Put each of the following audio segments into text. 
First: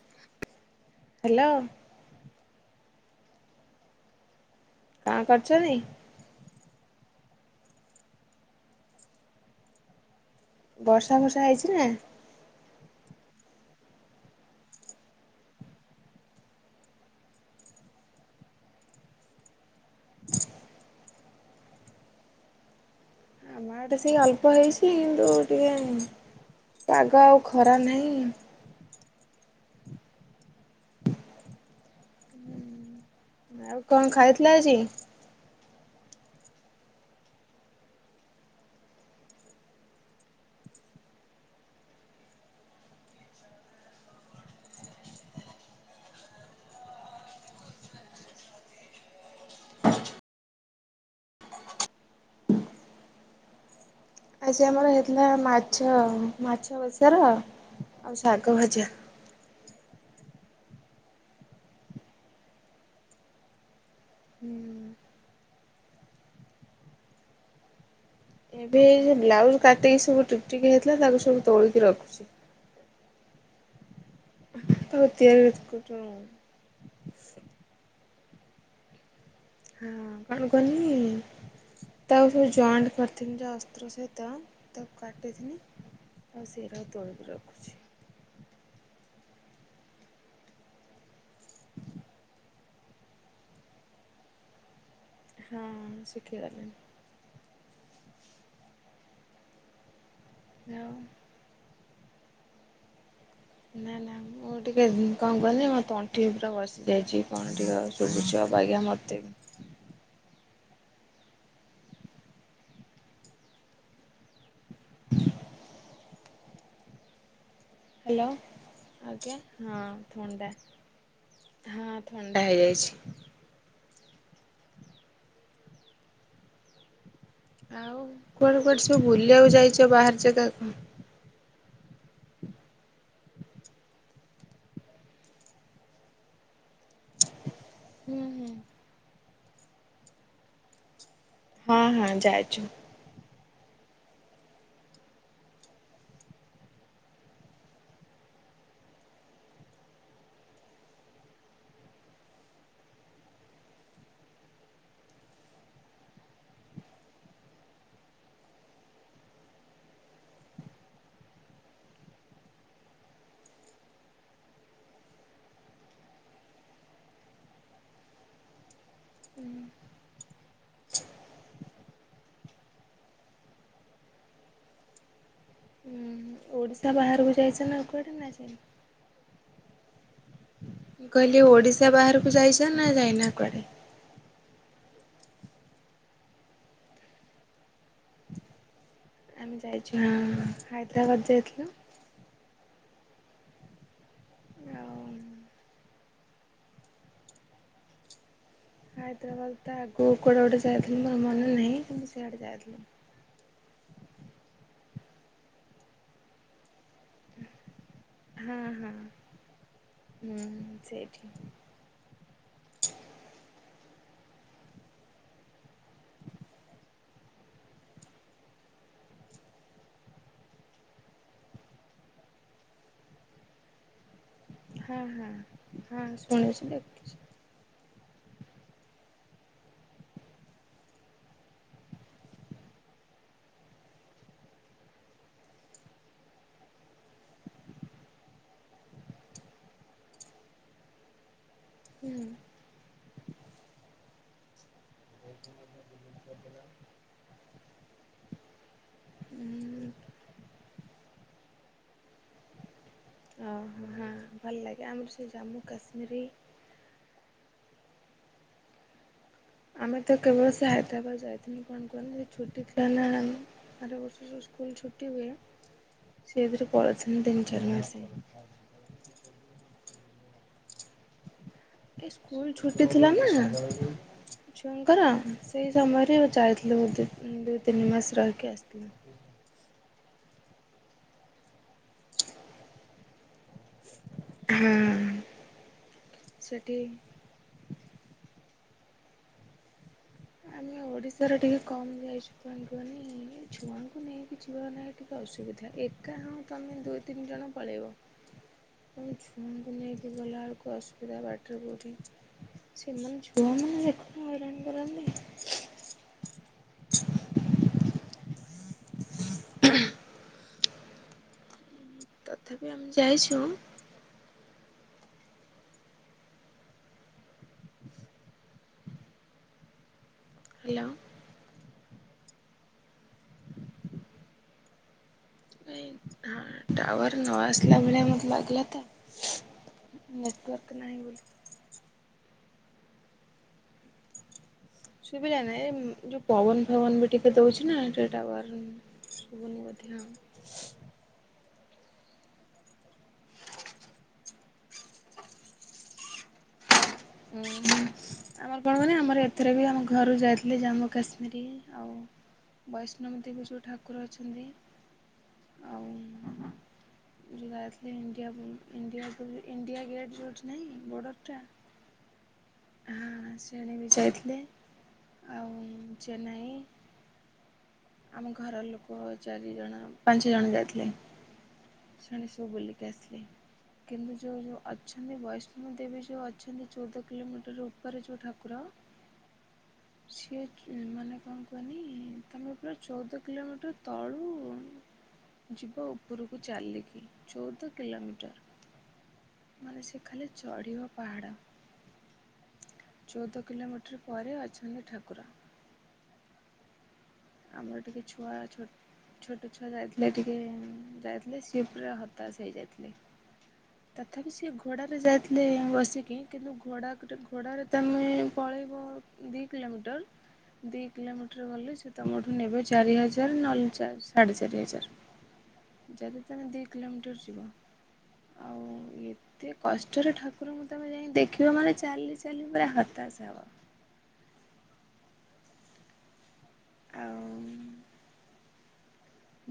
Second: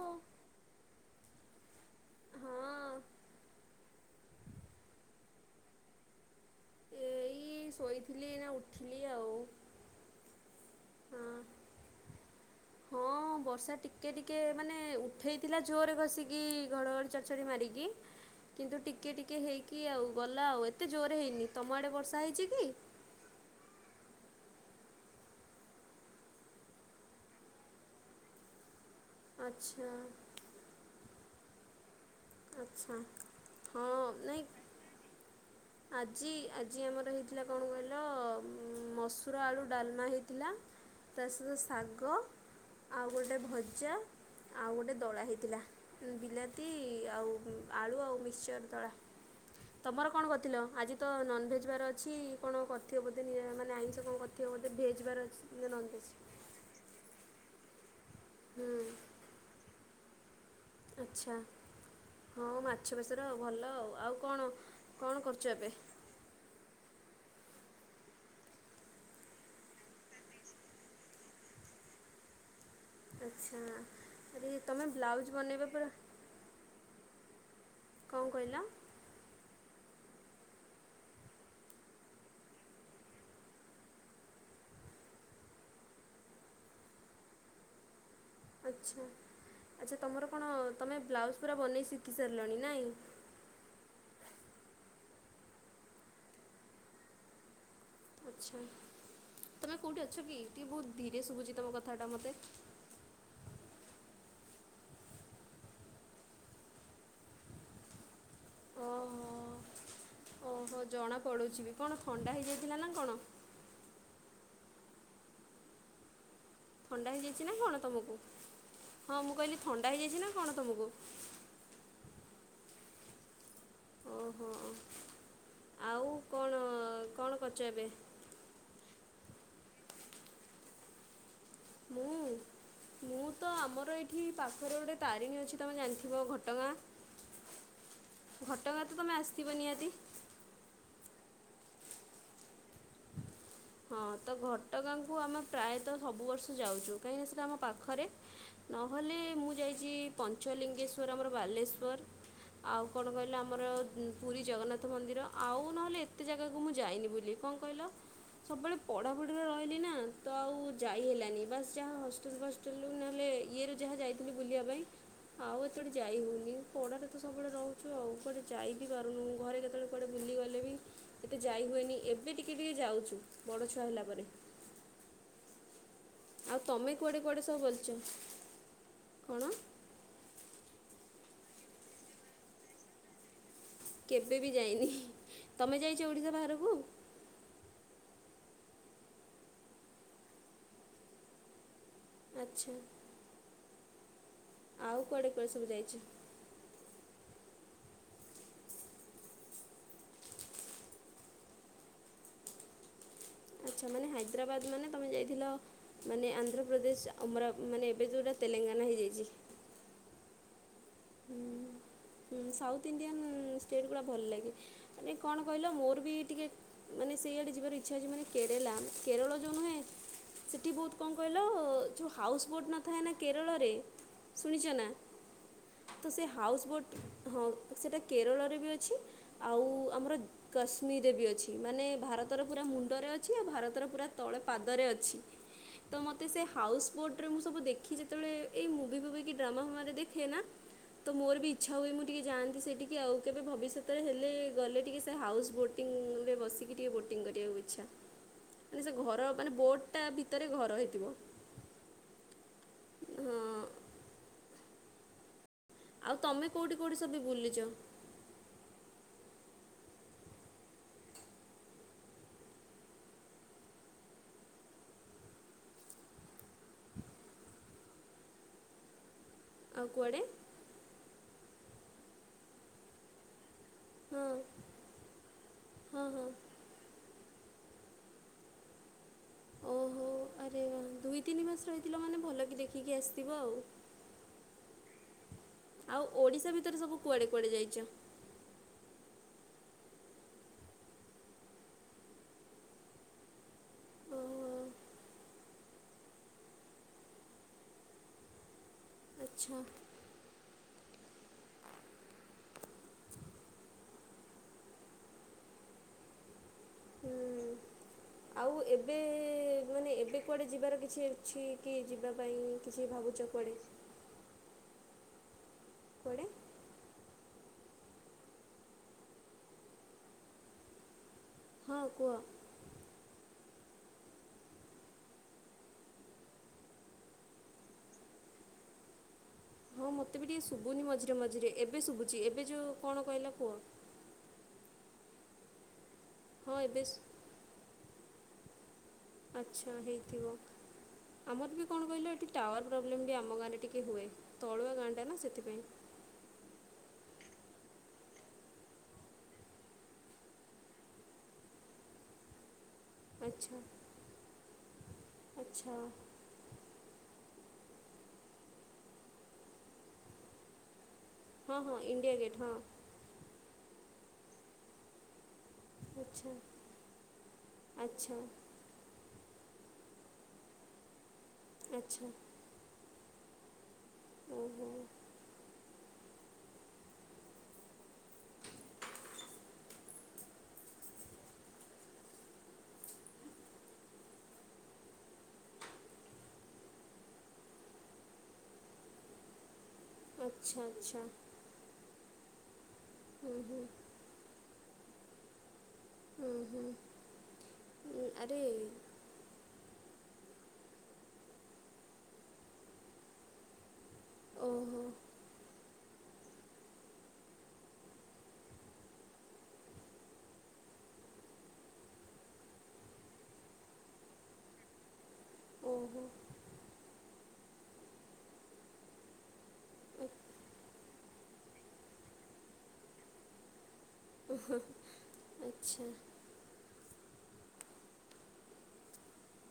ହଁ। ହ୍ୟାଲୋ। ହଁ କଣ କରୁଛନ୍ତି? ଏଇ ଶୋଇଥିଲି ଏଇନା ଉଠିଲି ଆଉ। ବର୍ଷା ହଁ। ବର୍ଷା ହେଇଛି ନା? [inaudible] ହଁ ବର୍ଷା ଟିକେ ଟିକେ ମାନେ ଉଠେଇଥିଲା ଜୋରରେ ଘଷିକି ଘଡ଼ଘଡ଼ି ଚଡ଼ଚଡ଼ି ମାରିକି। କିନ୍ତୁ ଟିକେ ଟିକେ ହେଇକି ଆଉ ଗଲା ଆଉ ଏତେ ଜୋରରେ ହେଇନି। ତମ ଆଡ଼େ ବର୍ଷା ହେଇଛି କି? ଆମ ଆଡେ ସେଇ ଅଳ୍ପ ହେଇଛି କିନ୍ତୁ ଟିକେ ପାଗ ଆଉ ଖରା ନାହିଁ। ଆଚ୍ଛା। ଆଚ୍ଛା ଆଉ ହଁ କଣ ନାଇଁ ଖାଇଥିଲ ଆଜି? ଆଜି ଆଜି ଆମର ହେଇଥିଲା କଣ କହିଲ ମସୁର ଆଳୁ ଡାଲମା ହେଇଥିଲା। ତା ସହିତ ଶାଗ ଆଉ ଗୋଟେ ଭଜା ଆଉ ଗୋଟେ ଦଳା ହେଇଥିଲା ବିଲାତି ଆଉ ଆଳୁ ଆଉ ମିକ୍ସଚର ଦଳା ତମର କଣ କ ଥିଲ ଆଜି ତ ନନଭେଜ୍ ବାର ଅଛି କଣ କରିଥିବ ବୋଧେ ନିରା ମାନେ ଆଇଁଷ କଣ କରି ଆଜି ଆମର ହେଇଥିଲା ମାଛ ମାଛ ବେସର ଆଉ ଶାଗ ହୁଁ ଭଜା ଆଚ୍ଛା। ହଁ ମାଛ ବେସର ଭଲ ଆଉ ଆଉ କଣ ହୁଁ କଣ କରୁଚ ଏବେ? ଏବେ ସେବ୍ଲାଉଜ୍ କାଟିକି ସବୁ ଟିକ୍ ଟିକ୍ ହେଇଥିଲା ତାକୁ ସବୁ ତୋଳିକି ରଖୁଚି। ଆଚ୍ଛା ଆରେ ତମେ ତାକୁ ବ୍ଲାଉଜ୍ ତିଆରି ବନେଇବା ପରା ହଁ କଁ କହିଲ? ହଁ କଣ କଅନି ତାକୁ ସବୁ ଜଏଣ୍ଟ କରିଥିଲି ସେ ଅସ୍ତ୍ର ସହିତ ତାକୁ କାଟିଥିନି ଆଉ ସେଇରାକୁ ତୋଳିକି ରଖୁଚି। ଆଚ୍ଛା ଆଚ୍ଛା ତମର କଣ ତମେ ବ୍ଲାଉଜ୍ ପୁରା ବନେଇ ଶିଖି ସାରିଲଣି ନାଇଁ? ହଁ ଶିଖିଗଲିଣି। ଆଚ୍ଛା ତମେ କେଉଁଠି ଅଛକି ଟିକିଏ ବହୁତ୍ ଆଉ ଧୀରେ ଶୁବୁଚି ତୁମ କଥାଟା ମୋତେ? ନା ନା ମୁଁ ଟିକେ କଁ କୁଅନି ମୋ ତଣ୍ଠି ପୁରା ବସିଯାଇଚି କଣ ଟିକେ ଶୁବୁଚି ଅବାଜ୍ଞା ମତେବି। ଓ ଓହୋ ଜଣାପଡ଼ୁଚିବି କଣ ଥଣ୍ଡା ହେଇଯାଇଥିଲା ନା କଣ? ଥଣ୍ଡା ହେଇଯାଇଚିନା କଣ ତମକୁ ହ୍ୟାଲୋ ହଁ ଆଜ୍ଞା ମୁଁ କହିଲି ହଁ ଥଣ୍ଡା ହେଇଯାଇଚିନା ଥଣ୍ଡା କଣ ତମକୁ? ହଁ ଥଣ୍ଡା ହେଇଯାଇଛି। ଓହୋ ଆଉ କଣ କଣ କରୁଚ ଏବେ? ଆଉ କୁଆଡ଼େ କୁଆଡ଼େ ସବୁ ବୁଲିବାକୁ ଯାଇଚ ବାହାରେ ଜେଗାକୁ? ମୁଁ? ମୁଁତ ଆମର ଏଇଠି ପାଖରେ ଗୋଟେ ତାରିଣୀ ଅଛି ତମେ ଜାଣିଥିବ ଘଟଗାଁ? ହୁଁ ହୁଁ। ଘଟଗାଁତ ତମେ ଆସିଥିବ ନିହାତି? ହଁ ହଁ ଯାଇଚୁ। ହଁ ତଘଟଗାଁକୁ ଆମେ ପ୍ରାୟତଃ ସବୁ ବର୍ଷ ଯାଉଚୁ କାହିଁକିନା ସେଇଟା ଆମ ପାଖରେ ନହେଲେ ମୁଁ ଯାଇଚି ପଞ୍ଚଲିଙ୍ଗେଶ୍ଵର ଆମର ବାଲେଶ୍ଵର ଆଉ କଣ କହିଲ ଆମର ପୁରୀ ଜଗନ୍ନାଥ ମନ୍ଦିର ଆଉ ନହେଲେ ଏତେ ଜାଗାକୁ ମୁଁ ଯାଇନି ବୁଲି। କଁ କଇଁଲ? ସବୁବେଳେ ପଢ଼ାପଢ଼ିରେ ରହିଲିନା ତଆଉ ଯାଇ ହେଲାନି ବାସ୍ ଯାହା ହଷ୍ଟେଲ୍ ବାସ୍ ଲୁ ନହେଲେ ଇଏରୁ ଯାହା ଯାଇଥିଲି ବୁଲିବା ପାଇଁ ଆଉ ଏତେଟି ଯାଇ ହଉନି ପଢ଼ାରେତ ସବୁବେଳେ ରହୁଚୁ ଆଉ କୁଆଡ଼େ ଯାଇବିି ପାରୁନୁ ଘରେ କେତେବେଳେ କୁଆଡ଼େ ବୁଲିଗଲେବି ଏତେ ଯାଇହୁଏନି ଏବେ ଟିକେ ଟିକିଏ ଯାଉଚୁ। ବଡ଼ ଛୁଆ ହେଲା ପରେ। ଆଉ ହୁଁ ତମେ ଓଡିଶା କୁଆଡ଼େ ବାହାରକୁ କୁଆଡ଼େ ସବୁ ଯାଇଚନା ବୁଲିଛ କୁଆଡ଼େ ନାଁ ଜାଇନ? କଣ? ମୁଁ କହିଲି ଓଡ଼ିଶା ବାହାରକୁ ଯାଇଚନା ନାଯାଇନା କୁଆଡ଼େ? କେବେବି ଯାଇନି ତମେ ଯାଇଚ ଓଡ଼ିଶା ବାହାରକୁ? ଆମେ ଯାଇଚୁ ହଁ ହାଇଦ୍ରାବାଦ୍ ଯାଇଥିଲୁ ଆଚ୍ଛା ଆଉ କୁଆଡ଼େ କୁଆଡ଼େ ସବୁ ଯାଇଚ? ହାଇଦ୍ରାବାଦ୍ ତାଆଗକୁ କୁଆଡ଼େ ଗୋଟେ ଯାଇଥିଲୁ ମୋର ମନେ ନାହିଁ କିନ୍ତୁ ସେଆଡ଼େ ଯାଇଥିଲୁ। ଆଚ୍ଛା ମାନେ ହାଇଦ୍ରାବାଦ୍ ମାନେ ତମେ ଯାଇଥିଲ ମାନେ ଆନ୍ଧ୍ରପ୍ରଦେଶ ଆ ଆମରା ମାନେ ଏବେ ଯେଉଁଟା ହଁ ତେଲେଙ୍ଗାନା ହଁ ହେଇଯାଇଚି। ହୁଁ ସେଇଠି। ହୁଁ ସାଉଥ୍ ଇଣ୍ଡିଆନ୍ ଷ୍ଟେଟ୍ ଗୁଡ଼ା ଭଲ ଲାଗେ। ମାନେ କଣ କହିଲ ମୋରବି ଟିକେ ମାନେ ସେଇଆଡ଼େ ଯିବାର ଇଚ୍ଛା ଅଛି ମାନେ କେରଳା କେରଳ ଯୋଉ ନୁହେଁ ସେଠି ବହୁତ୍ କଁ କହିଲ ଯେଉଁ ହାଉସ୍ ବୋଟ୍ ନଥାଏନା କେରଳରେ ଶୁଣିଛ ନା ହଁ ହଁ। ହଁ ତ ସେ ହାଉସ୍ ଶୁଣିଛି ବୋଟ୍ ଦେଖିଛି। ହଁ ସେଇଟା କେରଳରେ ବି ଅଛି ଆଉ ଆମର କାଶ୍ମୀମିରେ ବି ଅଛି ମାନେ ଭାରତର ପୁରା ମୁଣ୍ଡରେ ଅଛି ଆଉ ଭାରତର ପୁରା ତଳେ ପାଦରେ ଅଛି। ତ ମତେ ସେ ହାଉସ ବୋଟ୍ ରେ ମୁଁ ସବୁ ଦେଖି ଯେତେବେଳେ ଏଇ ମୁଭି ଫୁଭି କି ଡ୍ରାମା ଫ୍ରାମରେ ଦେଖେ ନା ତ ମୋର ବି ଇଚ୍ଛା ହୁଏ ମୁ ହୁଁ ଟିକେ ଯାଆନ୍ତି ସେଠି। କି ଆଉ କେବେ ଭବିଷ୍ୟତରେ ହେଲେ ଗଲେ ଟିକେ ସେ ହାଉସ୍ ବୋଟିଂରେ ବସିକି ଟିକେ ବୋଟିଂ କରିବାକୁ ଇଚ୍ଛା। ମାନେ ସେ ଘର ମାନେ ହୁଁ ବୋର୍ଟଟା ଭିତରେ ଘର ହେଇଥିବ। ହଁ ଆଉ ମୁହାଁ ଭଲ ଲାଗେ ଆମର ସେ ଜାମୁ ଆଉ ତମେ କୋଉଠି କୋଉଠି ସବି ବୁଲିଚ? ଆମେ ତ କେବଳ ସେ ହାଇଦ୍ରାବାଦ ଯାଇଥିଲୁ କଣ କୁହନି ଛୁଟି ଥିଲା ନାଁ ଆ ଆର ବର୍ଷ କୁ ସ୍କୁଲ୍ ଛୁଟି ହୁଏ ସେଇଥିରେ ପଳେଇଥିଲୁ ତିନ, ଚାରି ମାସେ। ଆଉ କୁଆଡ଼େ? ଏ ସ୍କୁଲ୍ ଛୁଟି ଥିଲା ନା ହଁ ଛୁଆଙ୍କର ସେଇ ହଁ ସମୟରେ ହଁ ଯାଇଥିଲୁ ବୋଧେ। ଦୁଇ, ତିନି ମାସେ ରହିକି ଆସିଥିନୁ। ଓହୋ ଆରେ ଦୁଇ, ତିନି ମାସ ରହିଥିଲ ମାନେ ଭଲକି ଦେଖିକି ଆସିଥିବ ଆଉ। ହଁ ଆଉ ଓଡିଶା ସେଠି ଭିତରେ ସବୁ କୁଆଡେ କୁଆଡେ ଯାଇଚ? ଆମେ ଓଡିଶାରେ ଟିକେ କମ୍ ଯାଇଚୁ କାଇଁ କୁହନି ଛୁଆଙ୍କୁ ନେଇକି ଓହୋ ଛୁଆ ମାନେ ଟିକେ ଅସୁବିଧା ଏକା ହଁ ତମେ ଦୁଇ, ତିନି ଜଣ ପଳେଇବ। ଆଉ ଆଚ୍ଛା। ଛୁଆଙ୍କୁ ନେଇକି ଗଲା ବେଳକୁ ଅସୁବିଧା ବାଟରେ କୋଉଠି ସେମାନେ ଛୁଆମାନଙ୍କୁ ଦେଖିକି ହଇରାଣ କରନ୍ତି। ହୁଁ। ଆଉ ଏବେ ମାନେ ଏବେ କୁଆଡ଼େ ଯିବାର କିଛି ଅଛି କି ଯିବା ପାଇଁ ତଥାପି କିଛି ଆମେ ଭାବୁଚ ଯାଇଛୁ କୁଆଡେ? କୁଆଡେ? ହ୍ୟାଲୋ। ହଁ କୁଅ। ଏଇ ହଁ ଟାୱାର ନ ଆସିଲା ଭଳିଆ ମତେ ଲାଗିଲାତ। ହଁ ମୋତେ ବି ଟିକେ ଶୁବୁନି ମଝିରେ ମଝିରେ ଏବେ ଶୁବୁଚି ଏବେ ଯୋଉ କଣ କଇଲ କୁଅ। ଶୁବିଲା ନାଇଁ ଏ ଯୋଉ ହଁ ପବନ ଏବେ ଫବନ ଶୁ- ବି ଟିକେ ଦଉଚି ନା ଟିକେ ଟାୱାର ଶୁଭୁନି ଆଚ୍ଛା ବୋଧେ ଆଉ ହେଇଥିବ। ଆମର ବି କଣ କଇଲେ ଏଠି ଟାୱାର ପ୍ରୋବ୍ଲେମ୍ ବି ଆମ ଗାଁରେ ଟିକେ ହୁଏ ତଳୁଆ ଗାଁଟା ନା ସେଥିପାଇଁ। ଉଁ ହୁଁ। ଆମର କଣ କଇଲେ ଆମର ଏଥିରେ ବି ଆମ ଘରୁ ଯାଇଥିଲି ଜାମ୍ମୁ କାଶ୍ମୀର୍ ଆଉ ବୈଷ୍ଣବୀ ଦେବୀ ଆଚ୍ଛା। ଯୋଉ ଠାକୁର ଅଛନ୍ତି। ଆଚ୍ଛା ଆଉ ଯାଇଥିଲି ଇଣ୍ଡିଆ ବୁ ଇଣ୍ଡିଆ ବୁଲି ଇଣ୍ଡିଆ ଗେଟ୍ ଯୋଉଠି ନାହିଁ ବୋର୍ଡର ଟା ହଁ ହଁ ଇଣ୍ଡିଆ ଗେଟ୍ ହଁ। ହଁ ସେଆଡ଼େ ବି ଯାଇଥିଲେ ଆଉ ଆଚ୍ଛା ଚେନ୍ନାଇ। ଆଚ୍ଛା ଆମ ଘର ଲୋକ ଚାରି ଜଣ, ପାଞ୍ଚ ଜଣ ଯାଇଥିଲେ। ଆଚ୍ଛା ସବୁ ବୁଲିକି ଆସିଲି କିନ୍ତୁ ଯୋଉ ଯୋଉ ଓହୋ ଅଛନ୍ତି ବୈ ହୁଁ ଦେବୀ ଯୋଉ ଅଛନ୍ତି ଚଉଦ କିଲୋମିଟର ଉପରେ ଯୋଉ ଠାକୁର ସିଏ ମାନେ କଣ କୁହନି ତମେ ଚଉଦ କିଲୋମିଟର ତଳୁ ଯିବ ଉପରକୁ ଚାଲିକି ଚଉଦ କିଲୋମିଟର ମାନେ ସେ ଖାଲି ଆଚ୍ଛା ଚଢ଼ିବ ଆଚ୍ଛା ପାହାଡ଼। ହୁଁ ଚଉଦ ହୁଁ କିଲୋମିଟର ପରେ ଅଛନ୍ତି ଠାକୁର। ହୁଁ ହୁଁ। ଆମର ଟିକେ ଛୁଆ ଆରେ ଅଛନ୍ତି। ଛୋଟ ଛୁଆ ଯାଇଥିଲେ ଟିକେ ଯାଇଥିଲେ ସିଏ ପୁରା ହତାଶ ହେଇଯାଇଥିଲେ। ତଥାପି ସିଏ ଓହୋ ଘୋଡ଼ାରେ ଯା ରେ ବସିକି କିନ୍ତୁ ଘୋଡ଼ା କରେ ଘୋଡ଼ାରେ ତ ଆମେ ପଳେଇବ ଦିଇ କିଲୋମିଟର ଦିଇ କିଲୋମିଟର ଗଲେ ସେ ତମଠୁ ନେବେ ଚାରି ହଜାର ନଏଲେ ଚା ସାଢ଼େ ଚାରି ହଜାର। ଓହୋ ଯଦି ତମେ ଦି କିଲୋମିଟର ଯିବ ଆଉ ଇଏ ଏତେ କଷ୍ଟରେ ଠାକୁରଙ୍କୁ ତମେ ଯାଇଁ ଦେଖିବ ମାନେ ଚାଲି ଚାଲି ପୁରା ହତାଶ ହବ। ଓହୋ ଆଚ୍ଛା। ଆଉ।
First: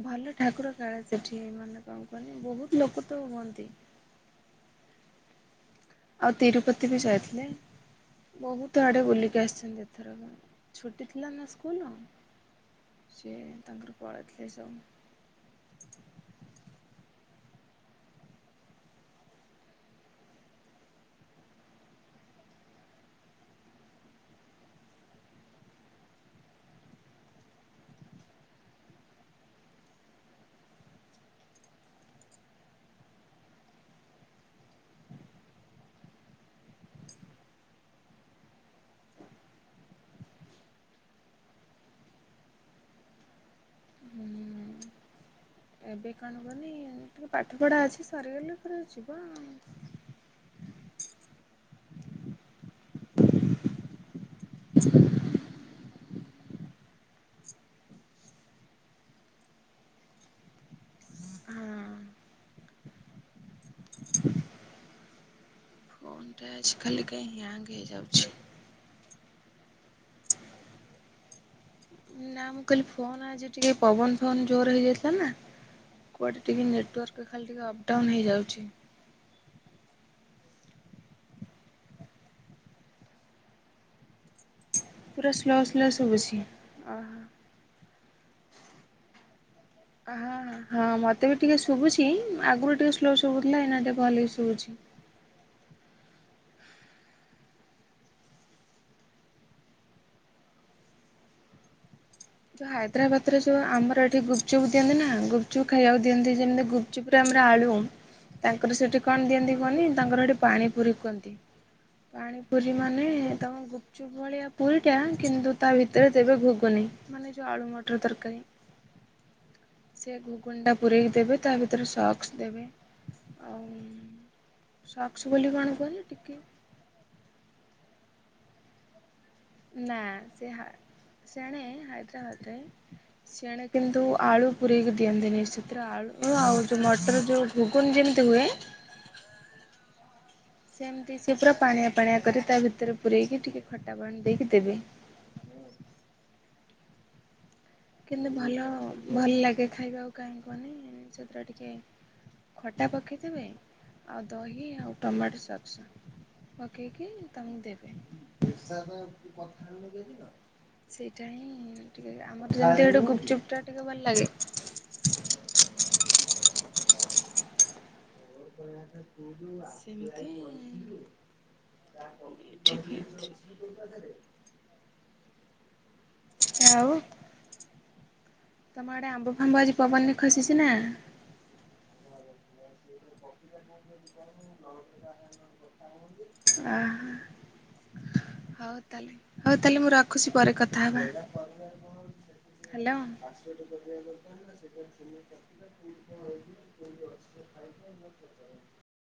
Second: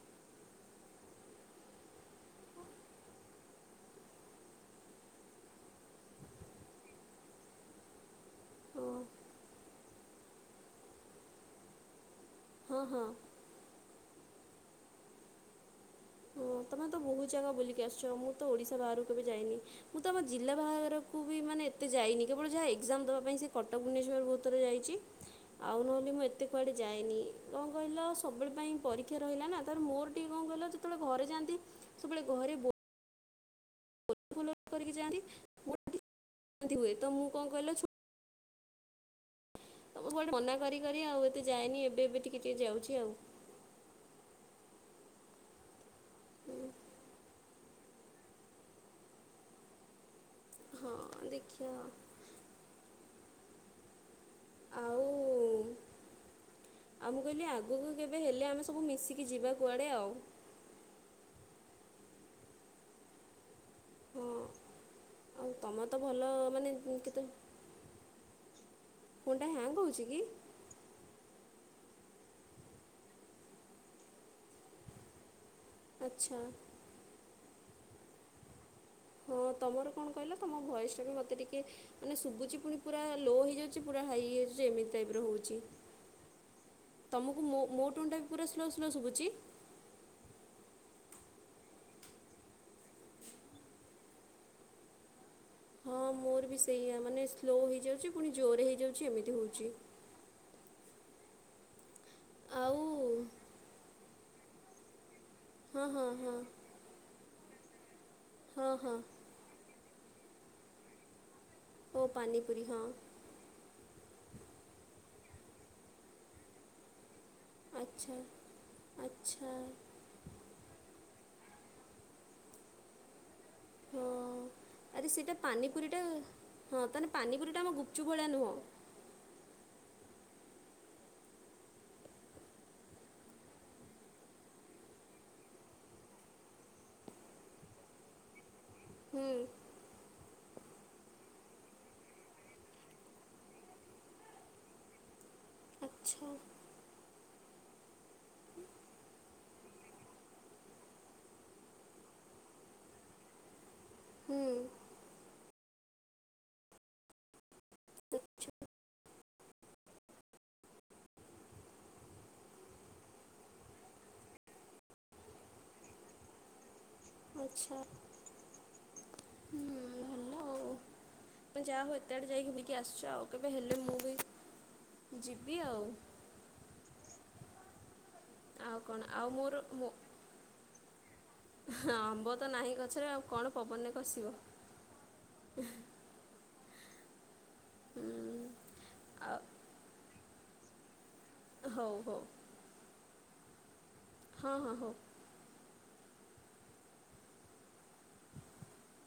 ଭଲ ଠାକୁର କାଳେ ସେଠି ମାନେ କଣ କୁହନି ବହୁତ ଲୋକ ତ ହୁଅନ୍ତି। ଆଉ ତିରୁପତି ବି ଯାଇଥିଲେ ବହୁତ ଓ ଆଡ଼େ ବୁଲିକି ଆସିଚନ୍ତି ଏଥରକ। ଛୁଟି ଥିଲା ନା ସ୍କୁଲୁ। ହଁ ହଁ। ଇଏ ତାଙ୍କର ପଳେଇଥିଲେ [unintelligible] ତୁମେ ତ [inaudible] ବହୁତ ଜାଗା ବୁଲିକି ଆସିଚ ମୁଁ ତ ଓଡ଼ିଶା ବାହାର କୁ କେବେ ଯାଇନି। ମୁଁ ତ ଆମ ଜିଲ୍ଲା ବାହାରକୁ ବି ମାନେ ଏତେ ଯାଇନି କେବଳ ଯାହା ଏକ୍ଜାମ ଦେବା ପାଇଁ ସେ କଟକ ଭୁବନେଶ୍ଵର ବହୁତ [unintelligible] ଯାଇଚି। ଆଉ ନହେଲେ ମୁଁ ଏତେ କୁଆଡ଼େ ଯାଇନି କଣ କହିଲ ସବୁବେଳେ ପାଇଁ ପରୀକ୍ଷା ରହିଲା ନା ଧର ମୋର ଟି କଣ କହିଲ ଯେତେବେଳେ ଘରେ ଯାଆନ୍ତି ସବୁବେଳେ ଘରେ ବୋ [unintelligible] କରିକି ଯାଆନ୍ତି [unintelligible] ତ ମୁଁ କଣ କହିଲେ ଛୁ ଆ ମୁଁ କୁଆଡେ ମନା କରି କରି ଆଉ ଏତେ ଯାଏନି ଏବେ ଏବେ ଟିକେ ଟିକେ ଯାଉଚି ଆଉ। ହୁଁ ଏବେ କଣ [unintelligible] ଟିକେ ପାଠ ପଢା ଅଛି ସରିଗଲେ ପରେ ଯିବ ଆଉ। ହଁ ଦେଖିଆ ଆଉ। [inaudible] ହୁଁ ଆଉ ମୁଁ କଇଲି ଆଗକୁ କେବେ ହେଲେ ଆମେ ସବୁ ମିଶିକି ଯିବା କୁଆଡ଼େ ଆଉ। ହଁ ହଁ ଆଉ ତମ ତ ଭଲ ଫୋନଟା ମାନେ ଆଜିକାଲି କେତେ କାହିଁ ହ୍ୟାଙ୍ଗ୍ ହେଇଯାଉଛି। ଫୋନ୍ ଟା ହ୍ୟାଙ୍ଗ୍ ହୋଉଚି କି? ନା ମୁଁ କହିଲି ଫୋନ ଆଜି ଟିକେ ପବନ ଫବନ ଜୋରେ ହେଇଯାଇଥିଲା ନା। ଆଚ୍ଛା କୁଆଡେ ଟିକେ ନେଟୱାର୍କ ଖାଲି ଟିକେ ଅପଡାଉନ ହେଇଯାଉଚି। ହଁ ତମର କଣ କହିଲ ତମ ଭୟସଟା ବି ମୋତେ ଟିକେ ମାନେ ଶୁବୁଛି ପୁଣି ପୁରା ଲୋ ହେଇଯାଉଚି ପୁରା ହାଇ ହେଇଯାଉଚି ଯେ ଏମିତି ଟାଇପ୍ ର ପୁରା ହୋଉଚି ସ୍ଲୋ ସ୍ଲୋ ଶୁଭୁଛି ଓହୋ ତମକୁ ମୋ ମୋ ଟୋନ ଟା ବି ପୁରା ସ୍ଲୋ ସ୍ଲୋ ଶୁବୁଚି? ଆହା ହା ମତେ ବି ଟିକେ ଶୁବୁଚି ଆଗରୁ ଟିକେ ସ୍ଲୋ ଶୁଭୁଥିଲା ଏଇନା ଟିକେ ଭଲ କି ଶୁବୁଚି। ହଁ ମୋର ବି ସେଇଆ ମାନେ ସ୍ଲୋ ହେଇଯାଉଚି ପୁଣି ଜୋରେ ହେଇଯାଉଚି ଏମିତି ହଉଚି। ଯୋଉ ଆଉ ହାଇଦ୍ରାବାଦରେ ଯୋଉ ଆମର ଏଠି ଗୁପଚୁପ ଦିଅନ୍ତି ନା ଗୁପଚୁପ ହଁ ଖାଇବାକୁ ହଁ ଦିଅନ୍ତି ହଁ ଯେମିତି ଗୁ ଚୁପ୍ ରେ ଆମର ଆଳୁ ହଁ ତାଙ୍କର ହଁ ସେଠି କଣ ଦିଅନ୍ତି କୁହନି ତାଙ୍କର ସେଠି ପାଣି ପୁରୀ କୁହନ୍ତି। ଓ ପାନିପୁରୀ ପାଣିପୁରୀ ହଁ ମାନେ ତମ ଗୁପ୍ ଚୁପ ଭଳିଆ ପୁରୀଟା କିନ୍ତୁ ତା ଭିତରେ ଦେବେ ଘୁଗୁନି। ମାନେ ଯୋଉ ଆଳୁ ମଟର ଆଚ୍ଛା ତରକାରୀ। ଆଚ୍ଛା ସେ ଘୁଗୁନି ଟା ପୂରେଇକି ଦେବେ ତା ଭିତରେ ସକ୍ସ ଦେବେ। ଆଉ ହଁ ଆରେ ସେଇଟା ସକ୍ସ ବୋଲି କଣ ପାନିପୁରୀଟା କୁହନି ଟିକେ ହଁ ତାହେନେ ପାନି ପୁରିଟା ଆମ ଗୁପଚୁପ ଭଳିଆ ନୁହଁ? ନା ସେ ହା ସେଣେ ହାଇଦ୍ରାବାଦରେ ଣେ କିନ୍ତୁ ଆଳୁ ପୁରେଇକି ଦିଅନ୍ତିନି ସେଥିରେ ଆଳୁ ଆଉ ଯୋଉ ମଟର ଯୋଉ ଘୁଗୁନ ଯେମିତି ହୁଏ ହୁଁ। ସେମିତି ସେ ପୁରା ପାଣିଆ ପାଣିଆ କରି ତା ଭିତରେ ପୂରେଇକି ଟିକେ ଖଟା ପାଣି ଦେଇକି ଦେବେ। ଛା। କିନ୍ତୁ ଭଲ ଭଲ ଲାଗେ ଖାଇବାକୁ କାହିଁ କୁହନି ସେଥିରେ ଟିକେ ଖଟା ପକେଇଥିବେ ଆଉ ହୁଁ ଦହିି ଆଉ ଟମାଟୋ ସକ୍ସ ପକେଇକି ତମକୁ ଆଚ୍ଛା ଦେବ ସେଇଟା ହଁ ଟିକେ ଆମର ଯେମିତି ହେଇଠୁ ଗୁପଚୁପ୍ ଟା ଟିକେ ଭଲ ଲାଗେ। [unintelligible] ଆଚ୍ଛା। ସେମିତି ମେ ଯାହା ହଉ ଏତେ ଆଡେ ଯାଇକି ବୁଲିକି ଆସିଛ ଆଉ ଏଠି କେବେ ହେଲେ ମୁଁ ବି ଯିବି ଆଉ। ଆଉ ଆଉ ତମ କଣ ଆଡେ ଆଉ ଆମ୍ବ ମୋର ଫାମ୍ବ ଆଜି ମୋ ପବନରେ ଖସିଛି ନା? ହଁ ଆମ୍ବ ତ ନାହିଁ ଗଛରେ ଆଉ କଣ ପବନରେ ଖସିବ। ଆ ହୁଁ। ହଉ ତାହେଲେ ହଉ ତାହେଲେ ମୁଁ ରଖୁଛି ପରେ କଥା ହବା। ହଉ ହଉ। ହ୍ୟାଲୋ। ହଁ ହଁ ହୋଉ।